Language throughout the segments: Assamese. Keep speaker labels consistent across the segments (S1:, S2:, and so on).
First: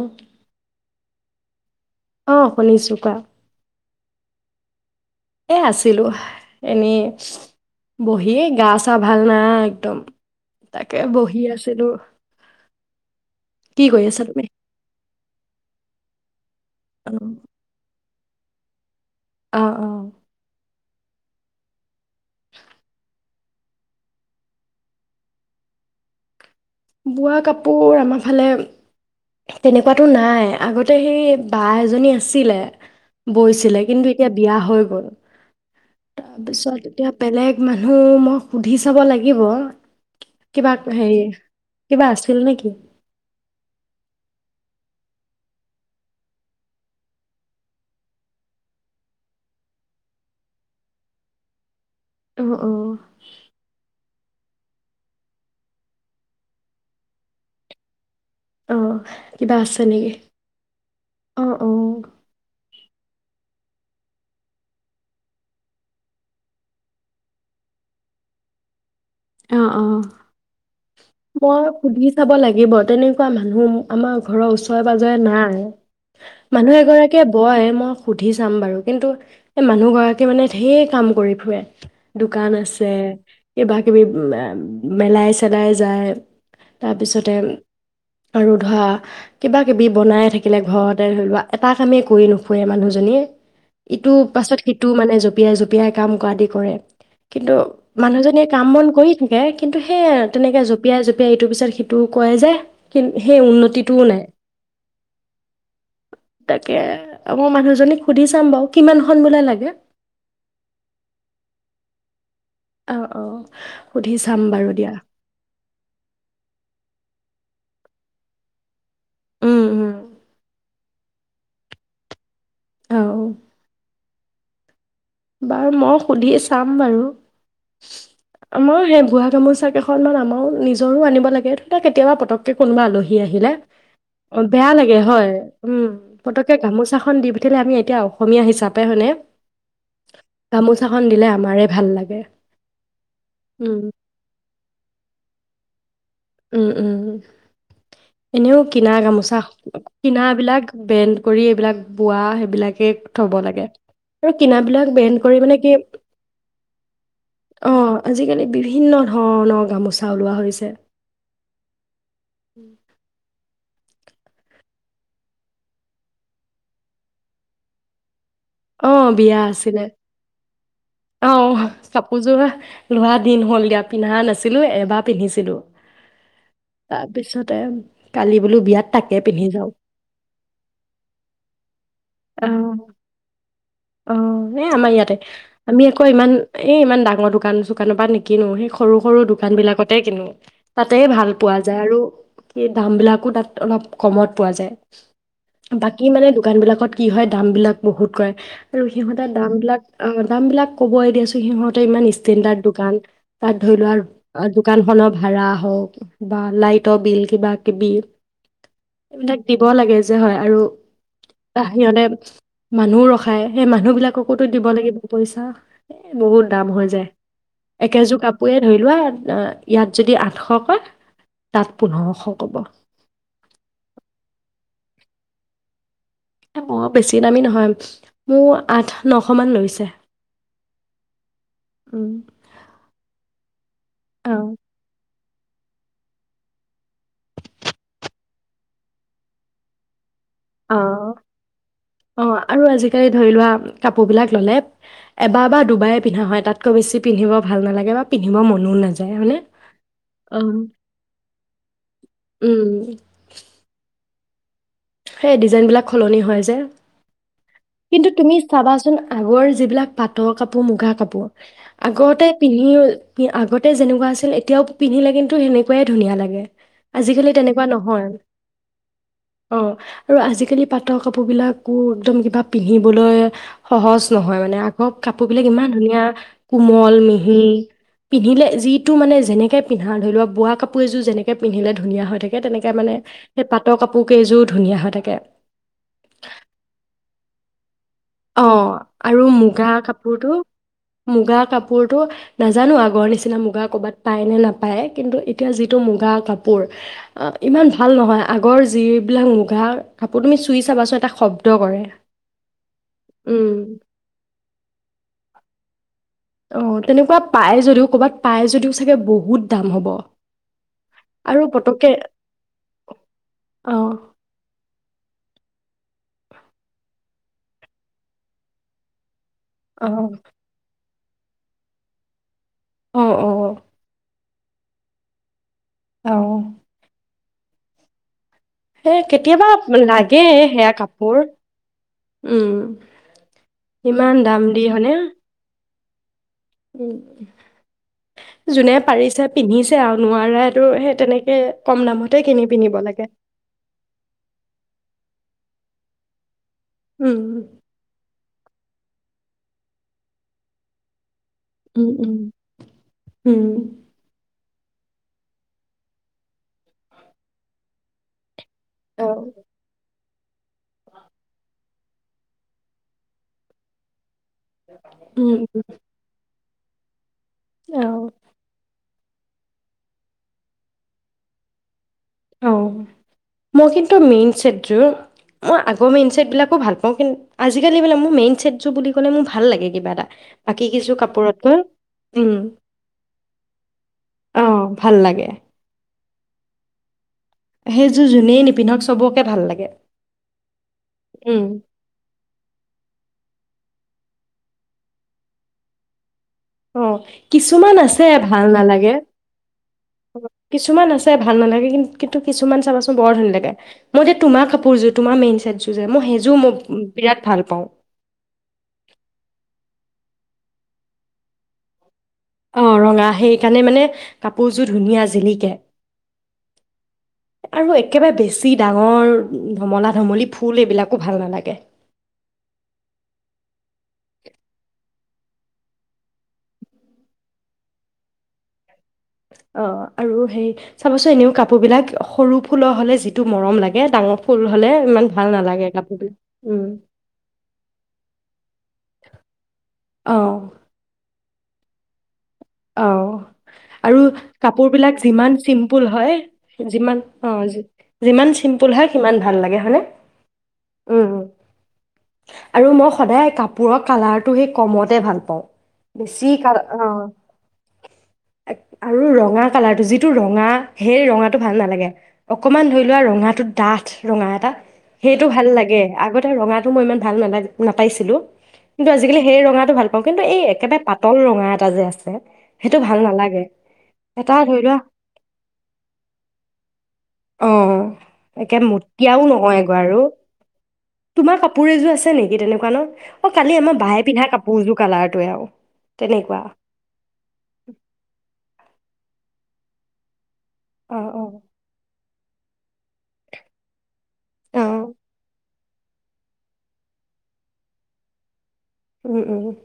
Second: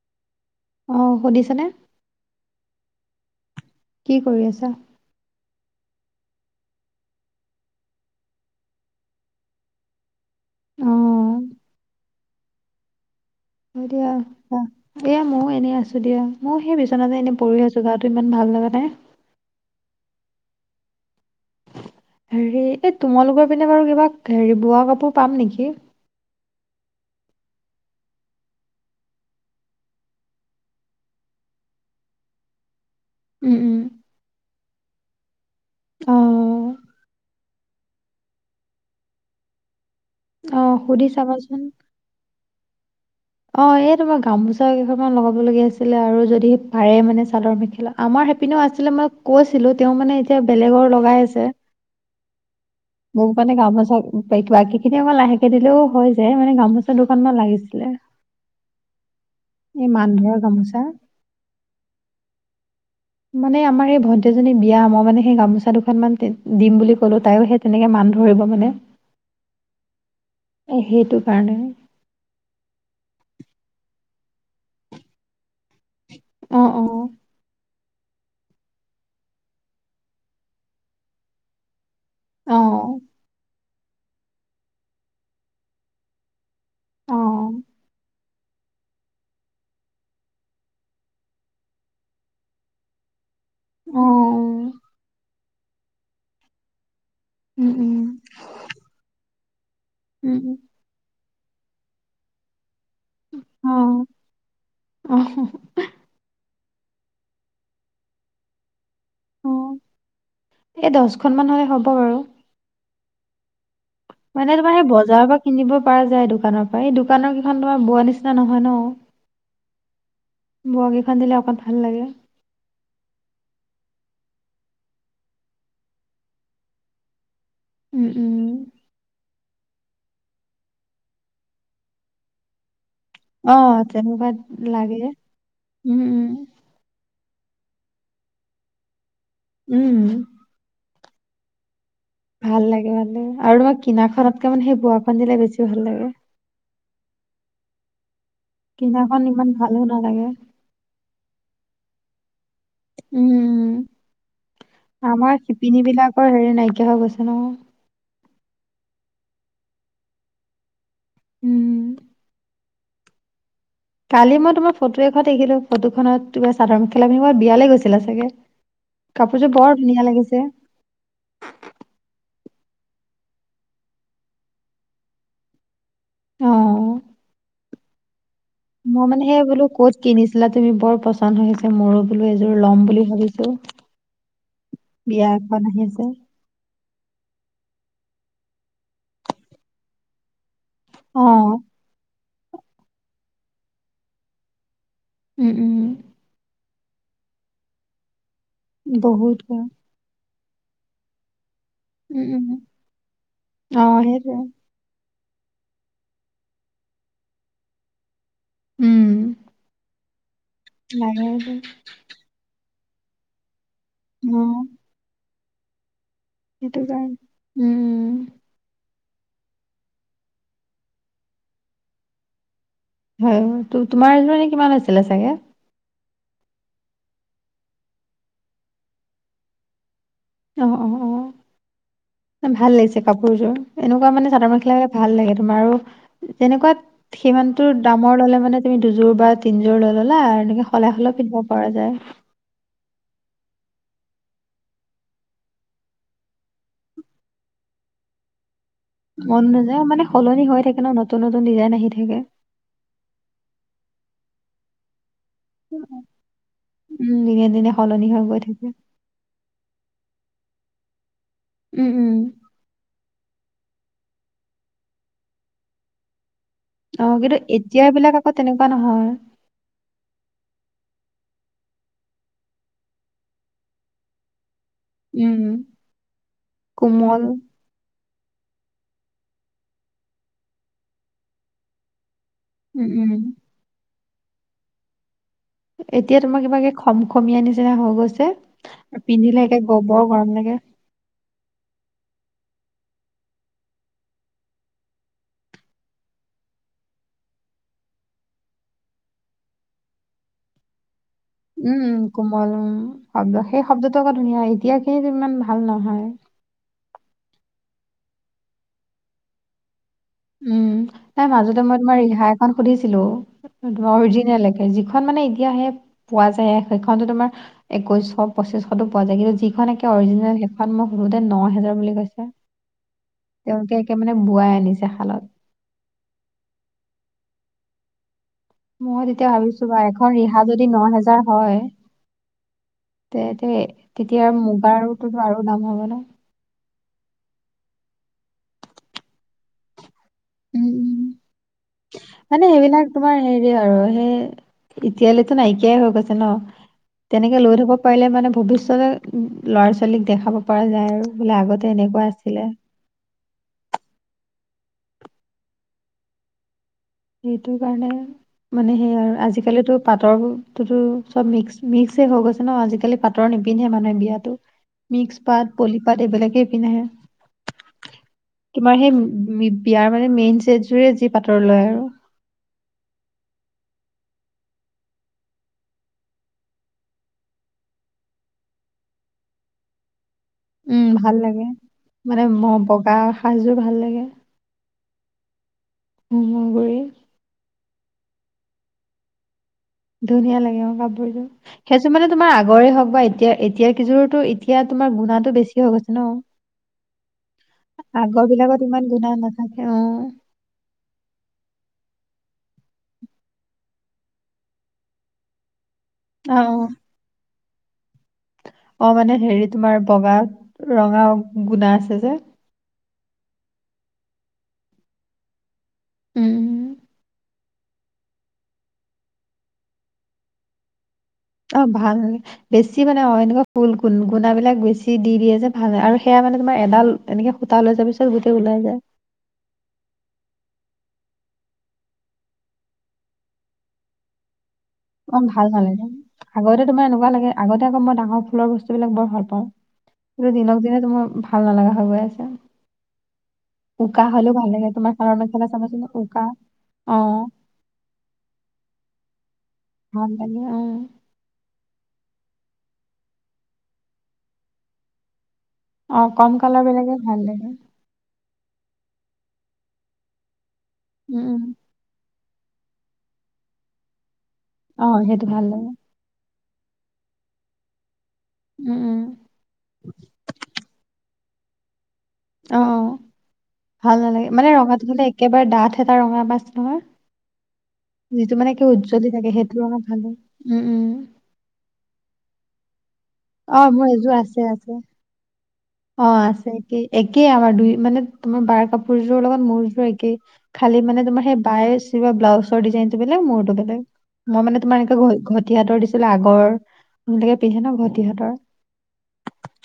S1: উম!
S2: অহ শুনিচানে নে!
S1: অহ শুনিছোঁ কোৱা।
S2: কি কৰি আছা?
S1: এ আছিলোঁ এনে বহিয়ে গা সা ভাল নাই একদম
S2: অ
S1: তাকে বহি আছিলো।
S2: দিয়া তা দিয়া মইও এনে আছো দিয়া। মইও সেই
S1: অ
S2: বিচনাতে এনে পৰি আছো। গা টো ইমান ভাল লগা নাই।
S1: অ।
S2: হেৰী এ তোমালোকৰ পিনে বাৰো কিবা হেৰী বোৱা কাপোৰ পাম নেকি।
S1: বোৱা কাপোৰ আমাৰ ফালে তেনেকুৱা টো নাই আগতে সেই বা এজনী আছিলে।
S2: উম
S1: বৈ
S2: উম
S1: ছিলে কিন্তু এতিয়া। এতিয়া বিয়া হৈ গ'ল।
S2: অ
S1: তাৰ পিছত? এতিয়া বেলেগ মানু্হ মই সুধি চাব লাগিব। কিবা
S2: অ' সুধি
S1: হেৰি
S2: চাবা চোন।
S1: কিবা আছিল নেকি।
S2: অ এই তোমাৰ গামোচা কেই খন মান লগাব লগীয়া আছিলে আৰু যদি পাৰে মানে চাদৰ মেখেলা আমাৰ সেই পিনে আছিলে মই কৈছিলো তেওঁ মানে এতিয়া বেলেগৰ লগাই আছে।
S1: অ অ।
S2: তাই বাকী খিনি অলপ লাহেকে দিলেও হৈ যায় মানে গামোচা দুখন মান লাগিছিলে।
S1: অ' কিবা আছে
S2: এই মান
S1: নেকি
S2: ধৰা গামোচা
S1: অ অ।
S2: মানে আমাৰ এই ভণ্টী জনীৰ বিয়া মই মানে সেই গামোচা দুখন মান দিম বুলি ক'লো তায়ো সেই তেনেকে মান ধৰিব বোলে।
S1: অ', অ,,
S2: কাৰণে
S1: মই সুধি চাব লাগিব তেনেকুৱা মানু্হ আমাৰ।। ঘৰৰ ওচৰে পাজৰে নাই।
S2: অ
S1: মানুহ
S2: অ
S1: এগৰাকীয়ে বয় মই সুধি চাম বাৰু কিন্তু সেই মানু্হ গৰাকীয়ে মানে ধেৰ কাম কৰি ফুৰে। দুকান
S2: অ
S1: আছে। [inaudible] [unintelligible] মেলাই চেলাই যায়, তাৰ
S2: অ
S1: পিছতে আৰু ধৰা কিবা কিবি বনাই থাকিলে ঘৰতে ধৰি লোৱা এটা কামে কৰি নোফুৰে মানুহজনীয়ে।
S2: অ
S1: ইটোৰ পাছত সিটো মানে? জপিয়াই জপিয়াই কাম কৰাদি কৰে। কিন্তু
S2: উম উম
S1: মানুহজনীক কৰি থাকে। সেয়ে আৰু
S2: উম উম
S1: তেনেকে জপিয়াই জপি তাই ইটোৰ পিছত সিটো কৰে যে? সেই, সেই
S2: অ
S1: উন্নতি টোও নাই।
S2: অ
S1: তাকেই মই মানুহজনীক সুধি চাম বাৰু কিমানখন বোলে
S2: অ,
S1: লাগে
S2: এই দচখন মান হ'লে হ'ব আৰু।
S1: অ', অ'।
S2: মানে এই তোমাৰ বজাৰৰ পৰা কিনিব পৰা যায়, দোকানৰ পৰাই এই দোকানৰ তোমাৰ বোৱাৰ নিচিনা নহয় ন?
S1: উম, উম।
S2: বোৱা কেইখন দিলে অকণমান ভাল লাগে।
S1: অ'। বাৰু মই সুধি চাম বাৰু।
S2: উম উম
S1: [unintelligible] মোৰ চাইকেলখন [unintelligible] নিজৰও আনিব লাগে তাতে কেতিয়াবা পতককে কোনোবা আলহী ই আহিলে
S2: অ তেনেকুৱাত
S1: বেয়া লাগে হয়, উম, পতককে গামোচাখন দিবি আমি এতিয়া অসমীয়া হিচাপে হয়নে?
S2: উম
S1: গামোচা খন দিলে আমাৰে ভাল লাগে।
S2: ভাল লাগে মানে আৰু
S1: উম
S2: কিনা খনতকে মানে সেই বোৱাখন দিলে বেছি ভাল লাগে।
S1: উম, উম। এনেও কিনা
S2: কিনাখন
S1: গামোচা
S2: ইমান ভালো
S1: কিনা
S2: নালাগে
S1: বিলাক বেণ্ড কৰি এইবিলাক বোৱাহে লাগে থব লাগে
S2: উম
S1: আৰু কিনা বিলাক বেণ্ড
S2: আমাৰ
S1: কৰিব নেকি?
S2: শিপিনী বিলাকৰ হেৰি নাইকিয়া হৈ গৈছে নহয়
S1: অ' আজি কালি বিভিন্ন ধৰণৰ গামোচা ওলোৱা হৈছে।
S2: উম।
S1: উম [unintelligible]
S2: কালি মই তোমাক ফটোএটাত দেখিলোঁ। ফটোখনত কিবা চাদৰ মেখেলা পিন্ধা ক'ৰবাত বিয়ালৈ গৈছিলা চাগে?
S1: অ' বিয়া
S2: কাপোৰযোৰ বৰ
S1: আছিলে।
S2: ধুনীয়া লাগিছে
S1: অ' কাপোৰযোৰা লোৱা দিন হ'ল দিয়া পিন্ধা নাছিলো এবাৰ পিন্ধিছিলো।
S2: অ
S1: তাৰ পিছতে
S2: মই মানে সেই বোলো ক'ত কিনিছিলা তুমি? বৰ পছন্দ হৈছে মোৰো। বোলো এযোৰ ল'ম
S1: অ'
S2: বুলি ভাবিছো
S1: অ' এ আমাৰ ইয়াতে
S2: বিয়া এখন আহি
S1: আমি
S2: আছে
S1: আকৌ ইমান এই ইমান ডাঙৰ দোকান-চোকানৰ পৰা নিকিনো সৰু সৰু দোকান বিলাকতে কিনো। তাতেই
S2: অ
S1: ভাল পোৱা যায় আৰু এ দামবিলাকো তাত অলপ কমত পোৱা যায়।
S2: উম
S1: বাকী
S2: উম
S1: মানে দোকানবিলাকত কি হয়, দামবিলাক বহুত কয় আৰু সিহঁতে
S2: বহুত কম
S1: দামবিলাক অ'। দামবিলাক কবয় দিয়াচোন সিহঁত ইমান
S2: উম উম
S1: ইষ্টেণ্ডাৰ্ড দোকান তাত
S2: অ
S1: ধৰিলোৱা
S2: সেইটোৱে
S1: অ', দোকানখনক ভাড়া হওঁক বা লাইটৰ বিল কিবা কিবি।
S2: উম
S1: বিলাক দিব লাগে যে, হয়
S2: [unintelligible]
S1: বাহিৰতে মানহুও ৰখাই। সেই মানহু বিলাককো টো
S2: উম
S1: দিব লাগিব পইচা। এ বহুত দাম
S2: সেইটো
S1: হৈ যায়।
S2: কাৰণে উম
S1: একেযোৰ কাপোৰে ধৰিলোৱা না, ইয়াত যদি আঠশ কোৱা, তাত পোন্ধঅশ ক'ব।
S2: হুম তো, তোমাৰ এজ মানে কিমান আছিলে ছাগে?
S1: এ বৰ বেছি দামী নহয়, মো আঠ, নশ মান লৈছে।
S2: ইঅ, অহ,
S1: উম
S2: অ [inaudible] ভাল লাগিছে কাপোৰ জোৰ, এনেকুৱা মানে চাদৰ-মেখেলা বিলা ভাল লাগে। বাৰু, তেনেকুৱাত, সিমান টো দামৰ ল'লে মানে তুমি দুজোৰ বা তিনি জোৰ লৈ ল
S1: অ', অ', আৰু আজি‌ কালি ধৰিলোৱা কাপোবিলাক ল'লে, এবা বা দুবায়ে পিনহা হয়, তাতকৈ বেছি পিনহিব ভাল নালাগে বা পিনহিবয়ো ম
S2: মন নেযায় মানে সলনি হৈ ন, নতুন-নতুন ডিজাইন আহি থাকে।
S1: উম সেই ডিজাইন বিলাক খলনি হয় যে,
S2: উম দিনে দিনে সলনি
S1: কিন্তু
S2: হৈ
S1: তুমি
S2: গৈ থাকে
S1: চাবাচোন আগৰ যিবিলাক পাটৰকাপোৰ, মূগাকাপোৰ
S2: উম উম
S1: আগতে পিনহিউ ই আগতে যেনেকোৱা আছিল এতিয়াও পিনহিলে কিন্তু হেনেকুৱাই ধুনীয়া লাগে।
S2: অ',
S1: আজিকালি
S2: কিতু
S1: তেনেকুৱা
S2: এতিয়া
S1: নহয়
S2: বিলাক আকৌ তেনেকুৱা নহয়।
S1: অ' আৰু আজিকালি পাট কাপোৰবিলাকও একদম কিবা পিন্ধিবলৈ সহজ নহয় মানে আ আগ
S2: উম
S1: কাপোৰবিলাক ইমান ধুনীয়া, কোমল, মিহি। পিন্ধিলে যিইটো মানে যেনেকে পিন্ধা ধৰিলোৱা, বোৱা কাপোৰ এযোৰ যেনেকে পিন্ধিলে ধুনীয়া হৈ থাকে। এ তেনেকে
S2: উম
S1: মানে,
S2: উম
S1: এ পাটৰ কাপো কেইজোৰ ধুনীয়া হৈ থাকে।
S2: সমীয়া নিচিনা হ
S1: অ', আৰু মূগা
S2: গৰম
S1: কাপোৰটো,
S2: লাগে
S1: মুগা কাপোৰটো নাজানো আগৰ নিচিনা মুগা ক'বাত পায়নে নাপায় কিন্তু এতিয়া যিটো মুগা কাপোৰ, আ, ইমান ভাল নহয় আগৰ যিবিলাক মূগাৰ কাপোৰ তুমি চুই চাবাচোন এটা শব্দ কৰে
S2: উম, কোমল উম। শব্দ
S1: উম,
S2: সেই শব্দটো আকৌ ধুনীয়া এতিয়াখিনিত ইমান ভা ভাল নহয়।
S1: অ', তেনেকুৱা পায় যদিও ক'বাত পায় যদিও চাগে বহুত দাম হ'ব।
S2: উম, তাই
S1: আৰু
S2: মাজতে মই
S1: পতককে
S2: তোমাৰ ৰিহা এখন সুধিছিলো, ধ
S1: অ'
S2: অৰজিনেল একে যিখ খন মানে এতিয়া হে, পোৱা যায় এ সেখনটো তোমাৰ, একৈছশ, পঁচিছশটো পোৱা যায় কিন্তু যিখন একে
S1: অ'
S2: অৰজিনেল সেখন মোক ধুতে ন' হেজাৰ বুলি কৈছে।
S1: অ' অ'
S2: এওঁকে একে মানে বোৱাই আনিছা
S1: অহ।
S2: মই তেতিয়া
S1: কেতিয়াবা
S2: ভাবিছোঁ বা এখন
S1: লাগে
S2: ৰিহা
S1: সেয়া
S2: ন
S1: কাপোৰ
S2: হাজাৰ হয়,
S1: উম,
S2: তে-তে
S1: ইমান
S2: তেতিয়া
S1: দাম দি হয়নে?
S2: মুগাৰটো আৰু দাম হ'ব [unintelligible]
S1: যোনে পাৰিছে পিন্ধিছে আৰু
S2: উম
S1: নোৱাৰাটো
S2: উম
S1: তেনেকে কম দামতে
S2: মানে
S1: কিনি পিন্ধিব
S2: সেইবিলাক
S1: লাগে।
S2: নাইকিয়া হৈ গৈছে ন?
S1: উম,
S2: তেনেকে লৈ থৈ পাৰিলে মানে ভৱিষতে ল'ৰা ছোৱালীক দেখাব পৰা যায় আৰু। আগতে
S1: উম,
S2: এনেকুৱা
S1: উম,
S2: আছিলে
S1: উম,
S2: সেইটো কাৰণে মানে হেইয়া
S1: অ'
S2: আৰু আজি কালিটো পাট [unintelligible] চব মিক্স‌ মিক্স‌ই গৈছে ন আজি কালি পাটৰ নিপিনন্ধেই মানুহে বিয়াটো
S1: উম,
S2: মিক্স‌পাট, পলীপাট এইবিলাকে [unintelligible]
S1: অ'
S2: তোমাৰ সেই বিয়াৰ মানে মেইন ছেট যোৰেই যি পাটৰ লয় আৰু
S1: অ' মোৰ কিন্তু মেইন ছেট যোৰ মোৰ আগৰ মেইন ছেট যোৰ ভাল পাওঁ। কিন্তু আজি কালি মেইন ছেট যোৰ বুলি ক'লে মোৰ ভাল লাগে কিবা এটা। বাকী
S2: উম,
S1: কিছু
S2: ভাল লাগে
S1: কাপোৰতকৈ উম,
S2: বগা সাজ যোৰ ভাল লাগে।
S1: অ' ভাল লাগে।
S2: হোমৰ গুৰি
S1: সেইযোৰ জোনে নিপিন্ধক কিয় সবকে ভাল লাগে।
S2: ধুনীয়া লাগে কাপোৰ যোৰ।
S1: উম,
S2: সেইযোৰ আগৰ হ'ক বা এতিয়া এইযোৰ টো এতিয়া গুনাটো বেছি হৈ গৈছে ন।
S1: উম কিছুমান আছে
S2: আগৰ
S1: ভাল
S2: বিলাকত ইমান
S1: নালাগে।
S2: গুণা নাথাকে অ
S1: কিছুমান আছে ভাল নালাগে কিন্তু কিন্তু কিছুমান চাবাচোন বৰ ভাল লাগে মোৰ যে তোমাৰ কাপোৰ যোৰ তোমাৰ মেইন ছেট যোৰ সেইযোৰ মোক বিৰাট ভাল পাওঁ।
S2: অ'মানে হেৰী তোমাৰ বগাত ৰঙা গুণা আছে যে।
S1: অ' ৰঙা সেইকাৰণে মানে কাপোৰ ধুনীয়া জিলিকে।
S2: উম।
S1: আৰু একেবাৰে বেছি ডাঙৰ ধমলা ধমলী ফুল এইবিলাক
S2: অহ, ভাল নালাগে বেছি মানে অ', এনেকা ফুল গুণ গুণা বিলাক বেছি দি দি দিয়ে যে, ভাল সেইয়া মানে তোমাৰ এডাল এনেকে সূতা ওলাই যোৱাৰ পাছত গোটেই ওলাই যায়।
S1: অহ, আৰু হেৰী চাবচোন এনেও কাপোৰ বিলাক সৰু ফুলৰ হ'লে যিটো মৰম লাগে ডাঙৰ ফুল হ'লে ইমান
S2: ভাল
S1: নালাগে
S2: থাকে ন
S1: কাপোৰবিলাক
S2: আগতে
S1: উম
S2: তোমাৰ এনেকুৱা লাগে আগতে আকৌ ডাঙৰ ফুলৰ বস্তুটো বিলাক বৰ ভাল
S1: অ
S2: পাওঁ দিনক দিনে তোমাৰ ভাল নালাগা হৈ গৈ আছে।
S1: অ'- আৰু
S2: উকা হ'লেও ভাল লাগে তোমাৰ
S1: কাপোৰবিলাক
S2: চাদৰ
S1: যিমান
S2: মেখেলা চাবাচোন
S1: চিম্পোল হয়
S2: উকা
S1: যিমান
S2: অ
S1: অ'- যিমান চিম্পোল হয় সিমান ভাল লাগে হয়নে উম
S2: [unintelligible]
S1: আৰু মই সদায় কাপোৰৰ কালাৰটো হেই কমতে ভাল পাওঁ।
S2: অ কম কালাৰবিলাকে ভাল লাগে।
S1: এক আৰু ৰঙা কালাৰটো, যিটো ৰঙা হেই
S2: উম
S1: ৰঙাটো
S2: উম
S1: ভাল নালাগে। অকমান ধৰি লোৱা ৰঙাটো ডাঠ ৰঙা [unintelligible] হেইটো ভাল লাগে। আগতে ৰঙা মই ইমান ভাল নালাই নাপাইছিলো।
S2: উম
S1: কিন্তু
S2: উম
S1: আজিকালি হেই ৰঙাটো ভাল পাওঁ। কিন্তু এই একেবা পাত্‌ তল ৰঙা এটা যে আছে। সেইটো
S2: অ',
S1: ভাল নালাগে
S2: ভাল নালাগে
S1: এটা
S2: মানে
S1: ধৰি লোৱা
S2: ৰঙাটো হ'লে একেবাৰে ডাঠ এটা ৰঙা বা আছে নহয়।
S1: অ
S2: যিটো মানে একে উজ্জ্বলি
S1: মটিয়াও
S2: থাকে হেটো
S1: নহয় গৈ
S2: লগত
S1: আৰু
S2: ভাল হয়। উম্‌, উম্‌।
S1: তোমাৰ কাপোৰ এজোৰ আছে নেকি তেনেকুৱা ন? কালি
S2: অ
S1: আমাৰ
S2: মোৰ
S1: বায়ে
S2: এযোৰ
S1: পিন্ধা
S2: আছে আছে
S1: কাপোৰযোৰ কালাৰটোৱে আৰু।
S2: অ
S1: তেনেকুৱা
S2: আছে কি একেই আমাৰ দুই, মানে, তোমাৰ বাৰ কাপোৰ সৈযোৰৰ লগত মোৰযোৰ একেই। খালি
S1: অ
S2: মানে
S1: অ
S2: তোমাৰ সেই বায়েচ এইবিলাক ব্লাউচৰ ডিজাইনটো বেলেগ, মোৰটো বেলেগ। মই মানে
S1: অ
S2: তোমালোকৰ ঘত ঘত তিহাতৰ দিছিলা আগৰ, নিবিলাকে পিন্ধে ন ঘটি হাতৰ।
S1: উম, উম।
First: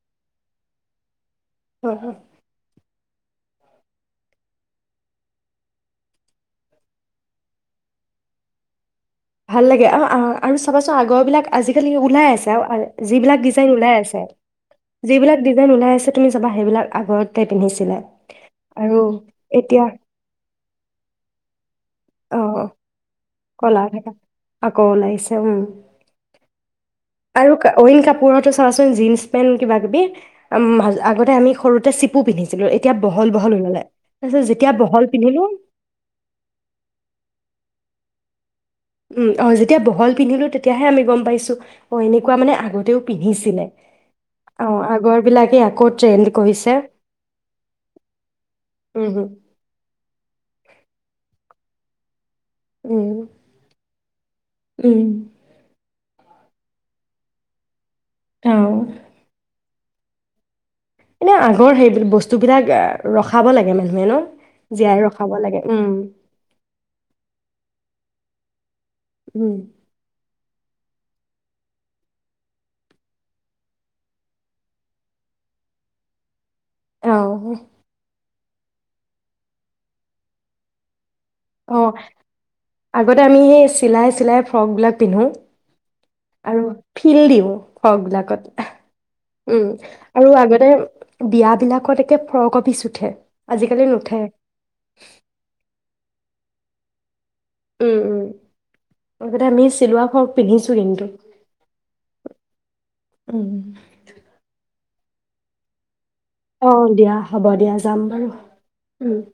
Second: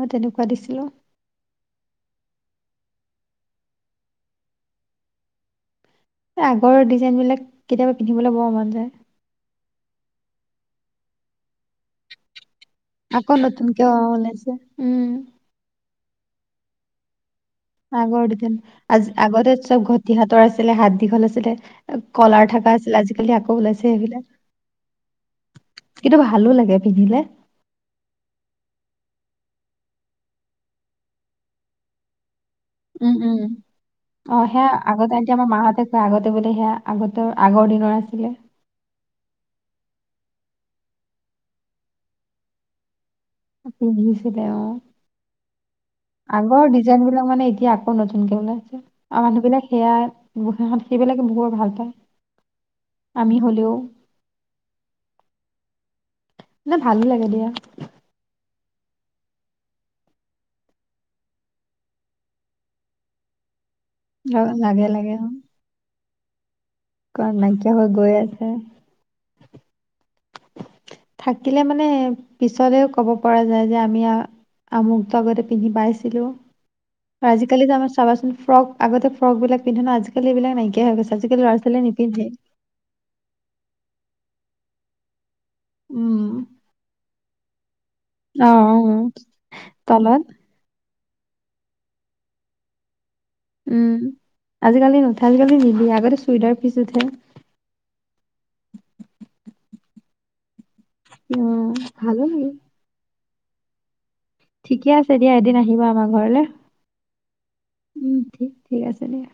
S2: মই তেনেকুৱা দিছিলোঁ।
S1: [unintelligible]
S2: এ আগৰ ডিজাইনবিলাক কেতিয়াবা পিন্ধিবলৈ বৰ মন যায়।
S1: ভাল লাগে, আৰু আ-আৰু চাবাচোন আগৰবিলাক আজিকালি ওলাই আছ [unintelligible]
S2: আকৌ
S1: যিবিলাক ডিজাইন
S2: নতুনকে
S1: ওলাই
S2: অ
S1: আছে
S2: ওলাইছে উম
S1: যিবিলাক ডিজাইন ওলাই আছে তুমি চাবা হেইবিলাক আগৰ
S2: আগৰ ডিজাইন। আজ আগতে চব
S1: এতিয়া
S2: ঘটি হাতৰ আছিলে, হাত দীঘল আছিলে। আ, কলাৰ থাকা আছিলে। আজিকালি আক
S1: কলাৰ থাকা, আকৌ ওলাইছে উম'।
S2: কিন্তু ভালো লাগে পিন্ধিলে
S1: আৰু কা' অইন কাপোৰতো চোৱাচোন জিন্‌ছ পেন কিবাকিবি, আম্‌'-আগতে আমি সৰুতে চিপু পিন্ধিছোঁ।
S2: উম উম
S1: যেতিয়া বহল
S2: সেইয়া
S1: পিন্ধিলো
S2: মা হতে কয় সেইয়া আগতে আগৰ দিনৰ আছিলে
S1: উম যেতিয়া বহল পিন্ধিলোঁ তেতিয়া হে গম পাইছো অহ এনেকুৱা আগতে
S2: পিন্ধিছিলে অহ
S1: বিলাকে আকৌ ট্ৰেণ্ড
S2: আগৰ
S1: কৰিছে
S2: ডিজাইন এতিয়া আকৌ নতুন যে ওলাইছে
S1: উম
S2: আৰু মানুহ বিলাক সেইয়া, সেইবিলাকে বহুত ভাল পাই।
S1: উম
S2: আমি হলেও,
S1: উম,
S2: না ভালো লাগে দিয়া।
S1: অ' এনেও আগৰ সেই বস্তু বিলাক ৰখাব লাগে। [unintelligible]
S2: ল- লাগে
S1: জীয়াই
S2: লাগে অ
S1: ৰখাব লাগে। উম
S2: কাৰণ নাইকিয়া হৈ গৈ আছে।
S1: উম!
S2: থাকিলে মানে পিছলেও কব পাৰা যায় যে আমি আৰু আমুকটা যদি পিন্ধি পাইছিলোঁ। অ' আজি কালি তাৰমানে চাবাচোন। ফ্ৰক আগতে ফ্ৰক বিলাক পিন্ধে ন। আজিকালি এইবিলাক নাইকিয়া হৈ গৈছে। আজিকালি ল'ৰা ছোৱালীয়ে
S1: অ'।
S2: নিপিন্ধে
S1: আগতে আমি সেই স্কু চিলাই চিলাই ফ্রক বিলাক পিন্ধো।
S2: উম
S1: আৰু ফীল দিওঁ। ফ্ৰক
S2: অ
S1: বিলাকত
S2: অ
S1: আহ উম
S2: তলত
S1: আৰু আগতে বিয়া বিলাকত একে ফ্ৰকৰ পিছ উঠে। আজিকালি
S2: উম।
S1: নুঠে,
S2: আজি কালি নুঠে। আজি কালি নিদিয়ে। আগতে চুইদাৰ পিছ উঠে।
S1: উম উম। আগতে আমি চিলোৱা ফ্ৰক পিন্ধিছো কিন্তু।
S2: উম, ভালো লাগে
S1: উম
S2: ঠিকেই আছে দিয়া এদিন আহিবা আমাৰ ঘৰত।
S1: অ' দিয়া। হব দিয়া। যাম
S2: উম
S1: বাৰু।
S2: ঠিক ঠিক আছে দিয়া